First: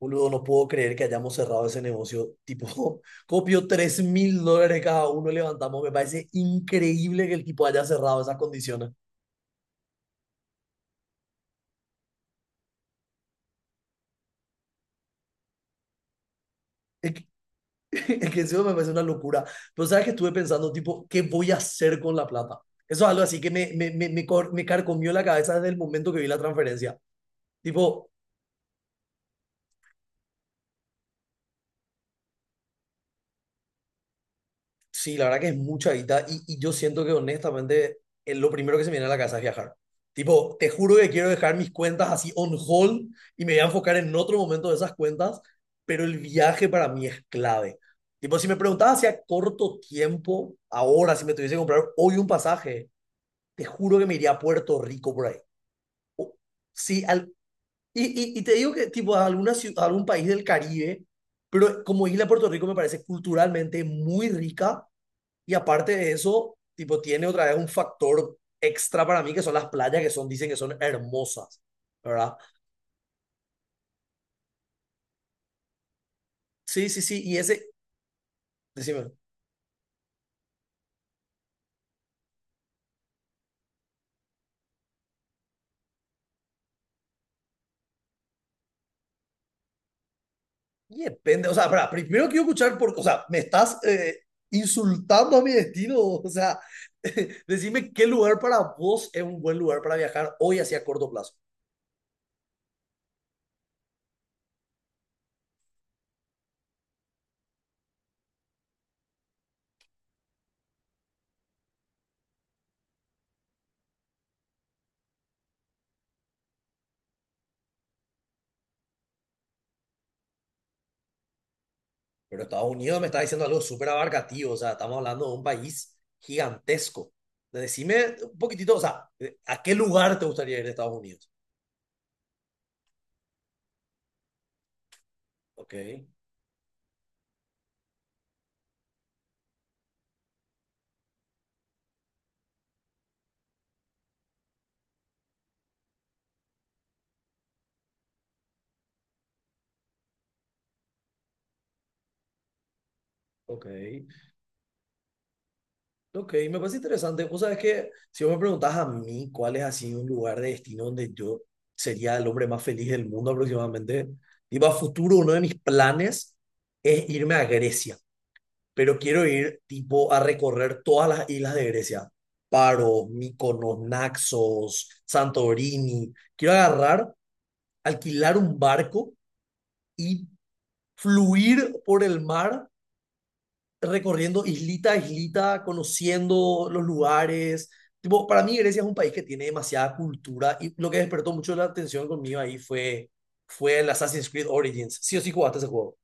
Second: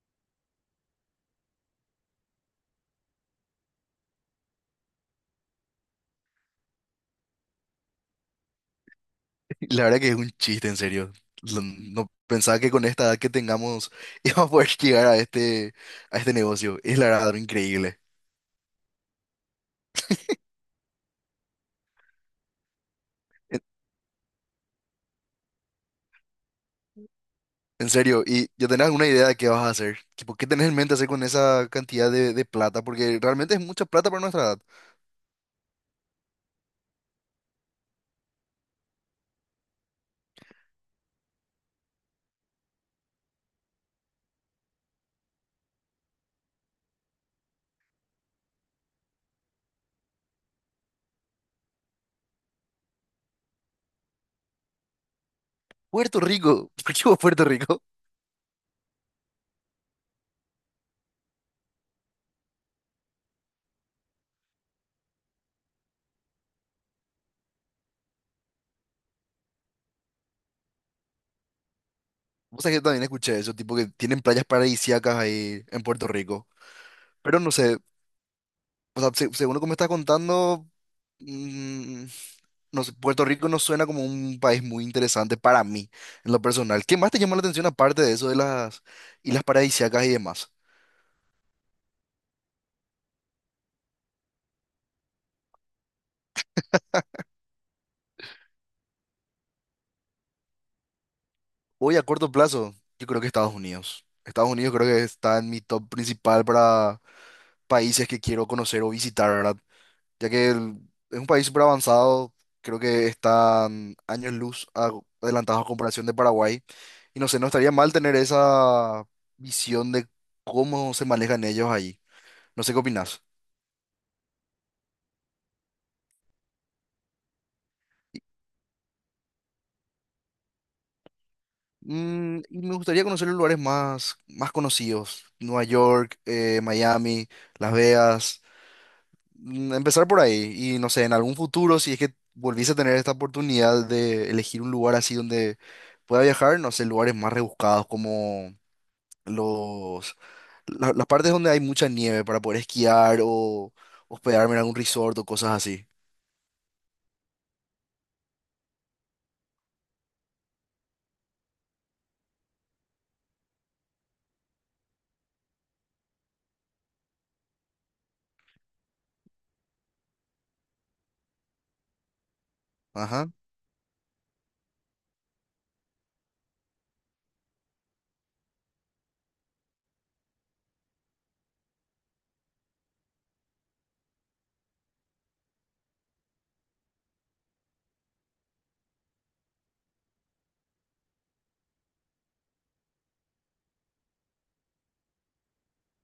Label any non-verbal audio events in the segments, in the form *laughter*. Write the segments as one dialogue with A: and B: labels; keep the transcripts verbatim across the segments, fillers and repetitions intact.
A: Boludo, no puedo creer que hayamos cerrado ese negocio. Tipo, *laughs* copió tres mil dólares cada uno, levantamos. Me parece increíble que el tipo haya cerrado esas condiciones.
B: La verdad que es un chiste, en serio. Lo- No pensaba que con esta edad que tengamos *laughs* íbamos a poder llegar a este, a este negocio. Es la
A: Es que,
B: verdad, algo
A: *laughs*
B: increíble.
A: es que encima me parece una locura. Pero sabes que estuve pensando, tipo, ¿qué voy a hacer con la plata? Eso es algo así que
B: En,
A: me, me, me, me, cor- me carcomió la cabeza desde el momento que vi la transferencia.
B: en
A: Tipo.
B: serio, ¿y ya tenés alguna idea de qué vas a hacer? Tipo, ¿qué tenés en mente hacer con esa cantidad de, de plata? Porque realmente es mucha plata para nuestra edad.
A: Sí, la verdad que es mucha guita y, y yo siento que honestamente eh, lo primero que se me viene a la cabeza es viajar. Tipo, te juro que quiero dejar mis cuentas así on hold y me voy a enfocar en otro momento de esas cuentas, pero el viaje para mí es clave. Tipo, si me preguntabas si a corto tiempo, ahora, si me tuviese que comprar hoy un pasaje, te juro que me iría a Puerto Rico por ahí.
B: Puerto
A: O-
B: Rico, *laughs* ¿por
A: sí.
B: qué vos
A: al,
B: Puerto Rico?
A: y, y, y te digo que tipo a, alguna ciu- a algún país del Caribe, pero como isla Puerto Rico me parece culturalmente muy rica y aparte de eso, tipo, tiene otra vez un factor extra para mí, que son las playas, que son, dicen que son hermosas, ¿verdad?
B: Vos sabés que también escuché eso, tipo que tienen playas paradisíacas ahí en Puerto Rico.
A: Sí, sí, sí. Y
B: Pero no
A: ese,
B: sé, o sea,
A: decime.
B: se- según lo que me estás contando, Mm, no sé, Puerto Rico no suena como un país muy interesante para mí, en lo personal. ¿Qué más te llama la atención aparte de eso de las islas paradisíacas y demás?
A: Y depende, o sea, para, primero quiero escuchar, por, o sea, me estás eh, insultando a mi destino, o sea, *laughs* decime qué lugar para vos es un buen lugar para viajar hoy hacia corto plazo.
B: Hoy a corto plazo, yo creo que Estados Unidos. Estados Unidos creo que está en mi top principal para países que quiero conocer o visitar, ¿verdad? Ya que el- es un país súper avanzado, creo que están años luz a- adelantados a comparación de Paraguay. Y no sé, no estaría mal tener esa visión de cómo se manejan ellos allí.
A: Pero
B: No
A: Estados
B: sé qué
A: Unidos me está
B: opinas.
A: diciendo algo súper abarcativo, o sea, estamos hablando de un país gigantesco. Decime un poquitito, o sea, ¿a qué lugar te gustaría ir de Estados Unidos?
B: Mm, y me gustaría conocer los lugares más, más conocidos, Nueva
A: Ok.
B: York, eh, Miami, Las Vegas. Mm, empezar por ahí y no sé, en algún futuro, si es que volviese a tener esta oportunidad de elegir un lugar así donde pueda viajar, no sé, lugares más rebuscados como los, la- las partes donde hay mucha nieve para poder esquiar
A: Ok,
B: o hospedarme en algún resort o cosas así.
A: ok, me parece interesante. Vos sabés que si vos me preguntás a mí cuál es así un lugar de destino donde yo sería el hombre más feliz del mundo aproximadamente, tipo a futuro uno de mis planes es irme a Grecia, pero quiero ir tipo a recorrer todas las islas de Grecia, Paros,
B: Ajá.
A: Mykonos, Naxos, Santorini. Quiero agarrar, alquilar un barco y fluir por el mar recorriendo islita a islita, conociendo los lugares. Tipo, para mí Grecia es un país que tiene demasiada cultura y lo que despertó mucho la atención conmigo ahí fue, fue el Assassin's Creed Origins. Sí o sí jugaste ese juego.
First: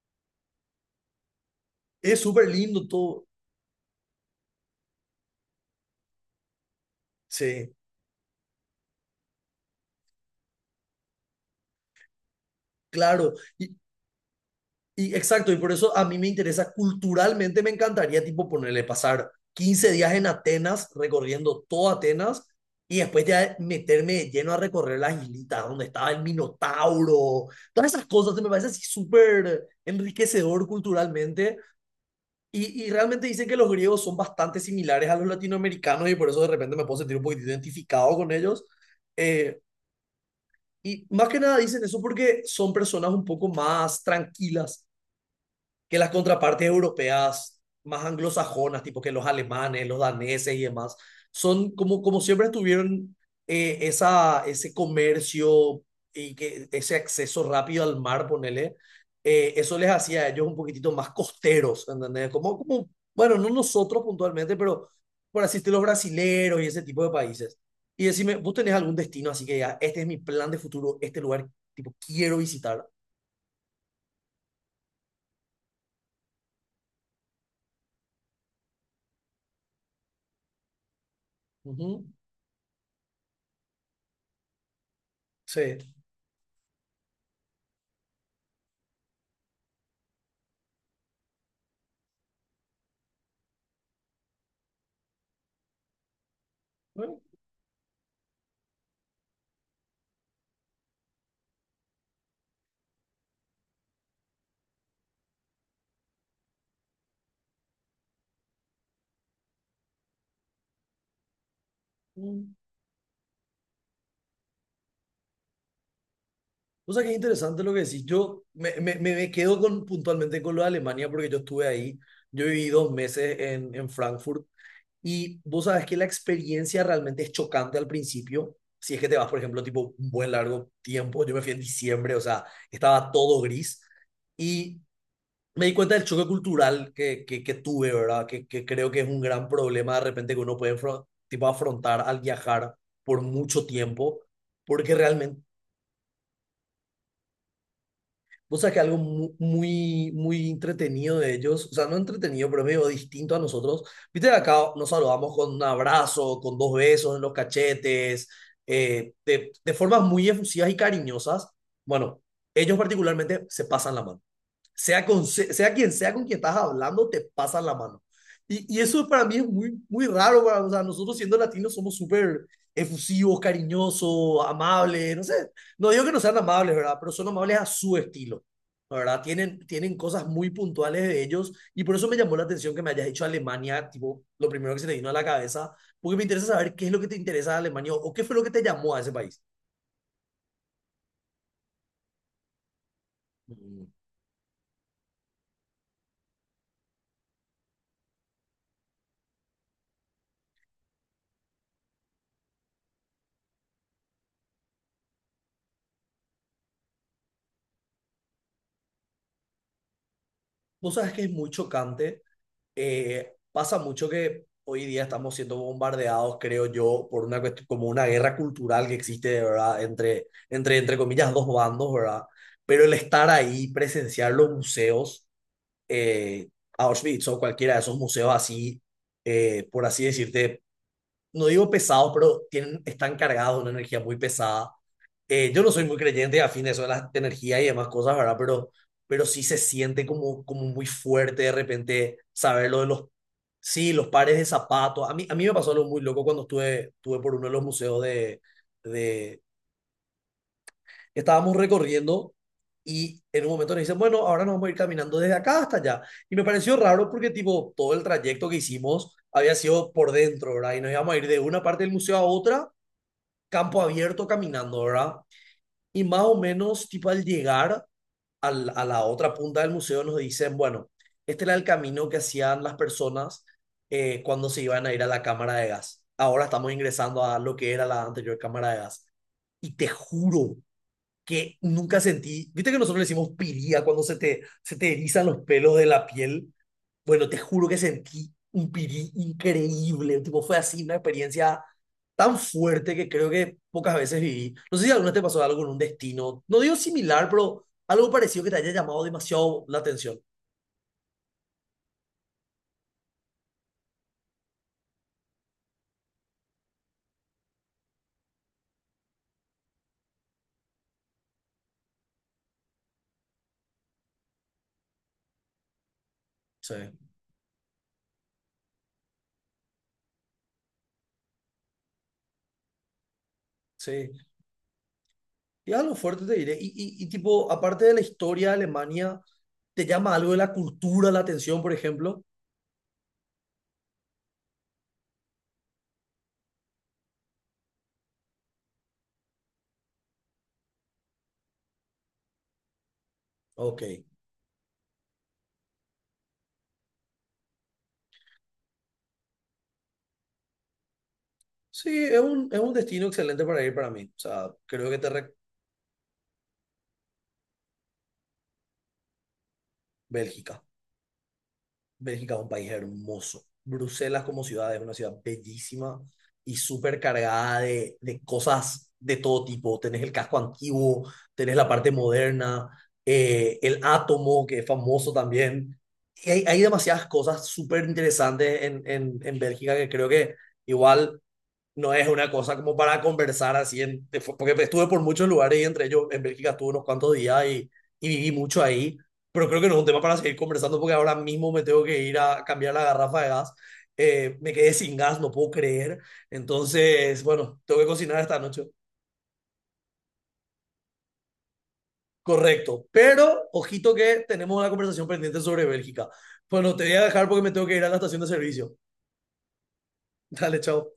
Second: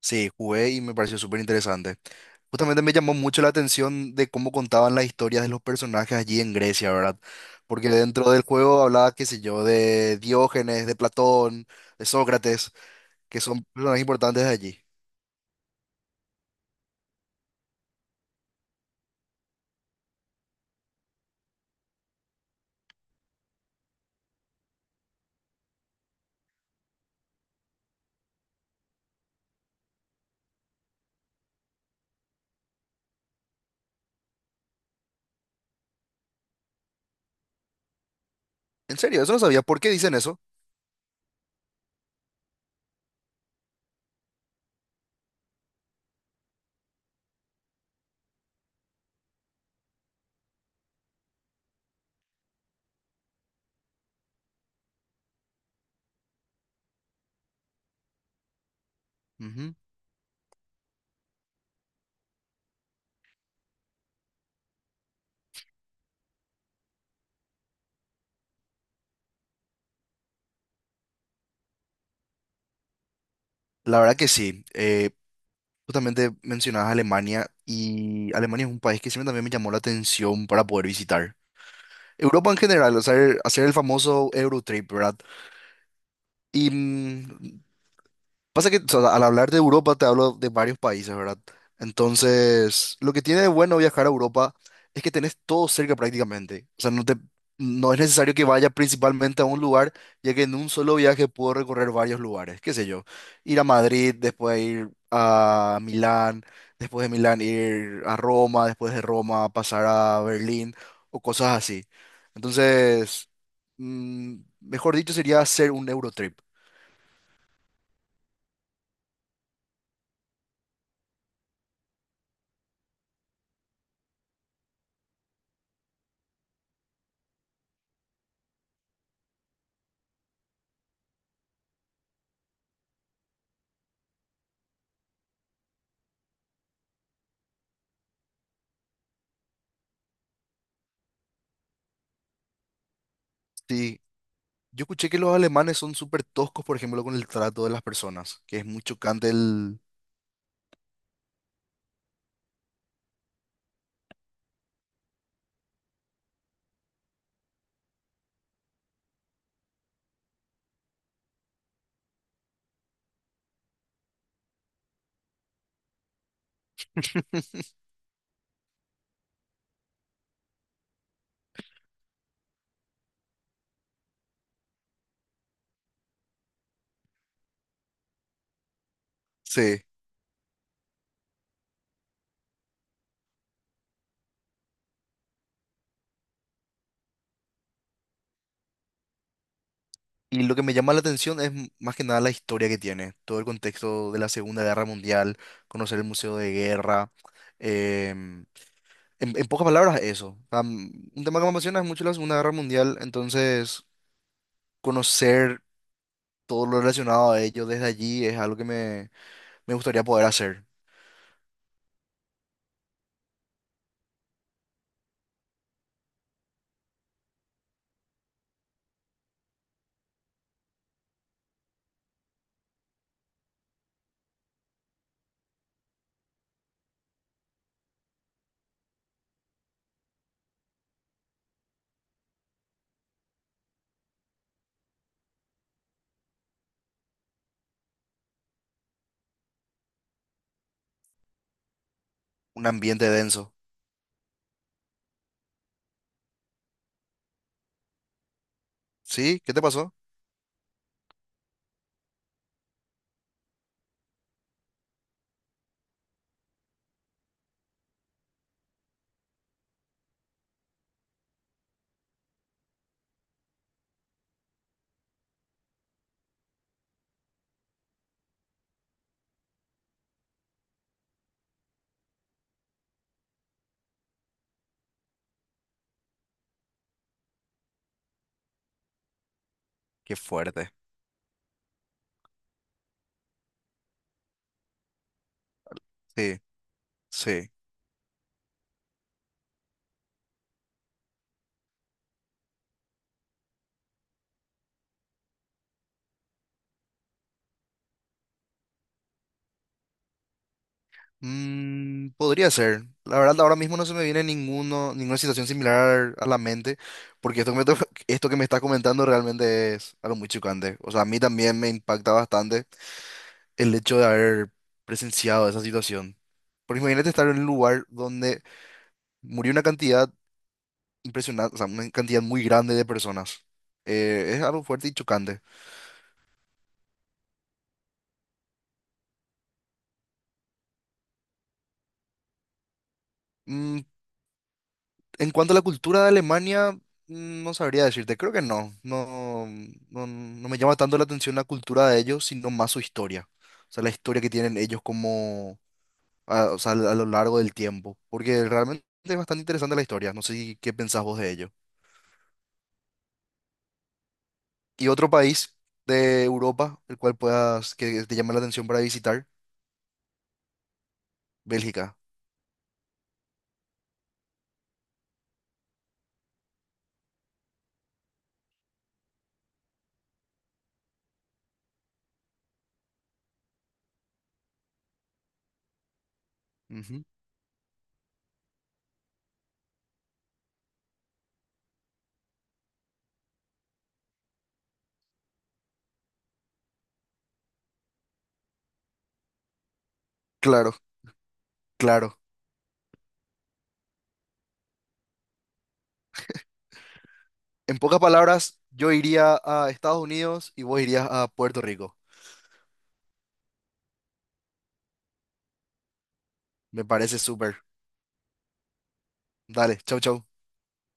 B: Sí, jugué y me pareció súper interesante.
A: Es súper
B: Justamente
A: lindo
B: me llamó
A: todo.
B: mucho la atención de cómo contaban las historias de los personajes allí en Grecia, ¿verdad?
A: Sí,
B: Porque dentro del juego hablaba, qué sé yo, de Diógenes, de Platón, de Sócrates,
A: claro.
B: que son
A: Y
B: personajes importantes de allí.
A: Y exacto, y por eso a mí me interesa, culturalmente me encantaría, tipo, ponerle pasar quince días en Atenas, recorriendo toda Atenas, y después ya meterme de lleno a recorrer las islitas, donde estaba el Minotauro, todas esas cosas, me parece así súper enriquecedor culturalmente, y, y realmente dicen que los griegos son bastante similares a los latinoamericanos, y por eso de repente me puedo sentir un poquito identificado con ellos.
B: En serio, eso no
A: Eh,
B: sabía. ¿Por qué dicen eso?
A: y más que nada dicen eso porque son personas un poco más tranquilas que las contrapartes europeas más anglosajonas, tipo que los alemanes, los daneses y demás, son como, como siempre tuvieron eh, esa, ese comercio y que, ese acceso rápido al mar, ponele, eh,
B: Ujú.
A: eso les hacía a ellos un poquitito más costeros, ¿entendés? Como, como, bueno, no nosotros puntualmente, pero por así decirlo, los brasileros y ese tipo de países. Y decime, ¿vos tenés algún destino así que ya, este es mi plan de futuro, este lugar, tipo, quiero visitar?
B: La verdad que sí. Eh, justamente mencionabas Alemania y Alemania es un país que siempre también me llamó la atención para poder visitar.
A: Ujú.
B: Europa en general, hacer, hacer el famoso Eurotrip, ¿verdad?
A: Sí.
B: Y mm, pasa que o sea, al hablar de Europa te hablo de varios países, ¿verdad? Entonces, lo que tiene de bueno viajar a Europa es que tenés todo cerca prácticamente. O sea, no te,
A: Bueno,
B: no es necesario que vaya principalmente a un lugar, ya que en un solo viaje puedo recorrer varios lugares. Qué sé yo, ir a Madrid, después ir a Milán, después de Milán ir a Roma, después de Roma pasar a Berlín o cosas así.
A: mm.
B: Entonces, mm, mejor dicho, sería hacer un Eurotrip.
A: O sea, qué interesante lo que decís. Yo me, me, me- me quedo con, puntualmente con lo de Alemania porque yo estuve ahí. Yo viví dos meses en, en Frankfurt y vos sabes que la experiencia realmente es chocante al principio. Si es que te vas, por ejemplo, tipo un buen largo tiempo. Yo me fui en diciembre, o sea, estaba todo gris y me di cuenta del choque cultural que, que, que tuve, ¿verdad? Que, que creo que es un gran problema de repente que uno puede afro- tipo, afrontar al viajar por mucho
B: Sí,
A: tiempo
B: yo
A: porque
B: escuché que los
A: realmente.
B: alemanes son súper toscos, por ejemplo, con el trato de las personas, que
A: Vos
B: es
A: sabés que
B: muy
A: algo
B: chocante
A: mu-
B: el...
A: muy, muy entretenido de ellos, o sea, no entretenido, pero medio distinto a nosotros. Viste que acá nos saludamos con un abrazo, con dos besos en los cachetes, eh, de, de formas muy efusivas y cariñosas. Bueno, ellos particularmente se pasan la mano sea, con, sea quien sea con quien estás hablando, te pasan la mano. Y, y eso para mí es muy, muy raro. O sea, nosotros siendo latinos somos súper efusivos, cariñosos, amables, no sé. No digo que no sean amables, ¿verdad? Pero son amables a su estilo, ¿no?, ¿verdad? Tienen,
B: Sí.
A: tienen cosas muy puntuales de ellos y por eso me llamó la atención que me hayas dicho Alemania, tipo, lo primero que se te vino a la cabeza, porque me interesa saber qué es lo que te interesa de Alemania o qué fue lo que te llamó a ese país.
B: Y lo que me llama la atención es m- más que nada la historia que tiene, todo el contexto de la Segunda Guerra Mundial, conocer el Museo de Guerra. em, en, en pocas palabras, eso. Am, un tema que me apasiona es mucho la Segunda Guerra Mundial, entonces conocer todo lo relacionado a ello desde allí es algo que me, me gustaría poder hacer.
A: Vos sabes que es muy chocante eh, pasa mucho que hoy día estamos siendo bombardeados, creo yo, por una cuestión, como una guerra cultural que existe, ¿verdad? Entre, entre, entre comillas, dos bandos, ¿verdad? Pero el estar ahí, presenciar los museos, eh, Auschwitz o cualquiera de esos museos así, eh, por así decirte, no digo pesados, pero tienen, están cargados de una energía muy pesada eh, yo no soy muy creyente afín a eso de las energías y demás cosas, ¿verdad? Pero, pero sí se siente como, como muy fuerte de repente
B: Un
A: saber lo de los,
B: ambiente denso.
A: sí, los pares de zapatos. A mí, a mí me pasó algo muy loco cuando estuve, estuve por uno de los museos de,
B: ¿Sí?
A: de.
B: ¿Qué te pasó?
A: Estábamos recorriendo y en un momento nos dicen, bueno, ahora nos vamos a ir caminando desde acá hasta allá. Y me pareció raro porque tipo todo el trayecto que hicimos había sido por dentro, ¿verdad? Y nos íbamos a ir de una parte del museo a otra, campo abierto, caminando, ¿verdad? Y más o menos, tipo al llegar al- a la otra punta del museo, nos dicen, bueno, este era el camino que hacían las personas eh, cuando se iban a ir a la cámara de gas. Ahora estamos ingresando a lo que era la anterior cámara de gas. Y te
B: Qué
A: juro
B: fuerte.
A: que nunca sentí, viste que nosotros le decimos piría cuando se te, se te erizan los pelos de la
B: Sí,
A: piel. Bueno, te
B: sí.
A: juro que sentí un pirí increíble. Tipo, fue así una experiencia tan fuerte que creo que pocas veces viví. No sé si alguna vez te pasó algo con un destino. No digo similar, pero algo parecido que te haya llamado demasiado la atención.
B: Mm, podría ser. La verdad, ahora mismo no se me viene ninguno, ninguna situación similar a la mente, porque esto que me, to- *laughs* esto que me estás comentando realmente es algo muy chocante. O sea, a mí también me impacta bastante el hecho de haber presenciado esa situación.
A: Sí,
B: Porque imagínate estar en un lugar donde murió una cantidad impresionante, o sea, una cantidad muy grande de personas.
A: sí.
B: Eh, es algo fuerte y chocante.
A: Y algo fuerte te diré. Y, y, y tipo, aparte de la historia de Alemania, ¿te llama algo de la cultura la atención, por ejemplo?
B: Mm. En cuanto a la cultura de Alemania, mm, no sabría decirte, creo que no. No, no, no me llama tanto la atención la cultura de ellos, sino más su historia. O
A: Ok.
B: sea, la historia que tienen ellos como, a, o sea, a lo largo del tiempo. Porque realmente es bastante interesante la historia. No sé si- ¿Qué pensás vos de ello?
A: Sí, es un, es un destino excelente para ir para mí. O sea,
B: ¿Y
A: creo que te
B: otro
A: re-.
B: país de Europa, el cual puedas, que te llame la atención para visitar?
A: Bélgica.
B: Bélgica.
A: Bélgica es un país hermoso. Bruselas como ciudad es una ciudad bellísima y súper cargada de, de cosas de todo tipo. Tenés el casco antiguo, tenés la parte moderna, eh, el átomo, que es famoso también. Y hay, hay
B: Ujú.
A: demasiadas cosas súper interesantes en, en, en Bélgica que creo que igual no es una cosa como para conversar así, en, de- porque estuve por muchos lugares y entre ellos en Bélgica estuve unos cuantos días y, y viví mucho ahí, pero creo que no es un tema para seguir
B: Claro,
A: conversando porque ahora mismo me tengo que ir
B: claro.
A: a cambiar la garrafa de gas. Eh, me quedé sin gas, no puedo creer. Entonces, bueno,
B: En
A: tengo que
B: pocas
A: cocinar esta
B: palabras,
A: noche.
B: yo iría a Estados Unidos y vos irías a Puerto Rico.
A: Correcto. Pero, ojito que tenemos una conversación pendiente sobre Bélgica. Bueno, te
B: Me
A: voy a
B: parece
A: dejar porque me
B: súper.
A: tengo que ir a la estación de servicio.
B: Dale, chau, chau.
A: *laughs* Dale, chao.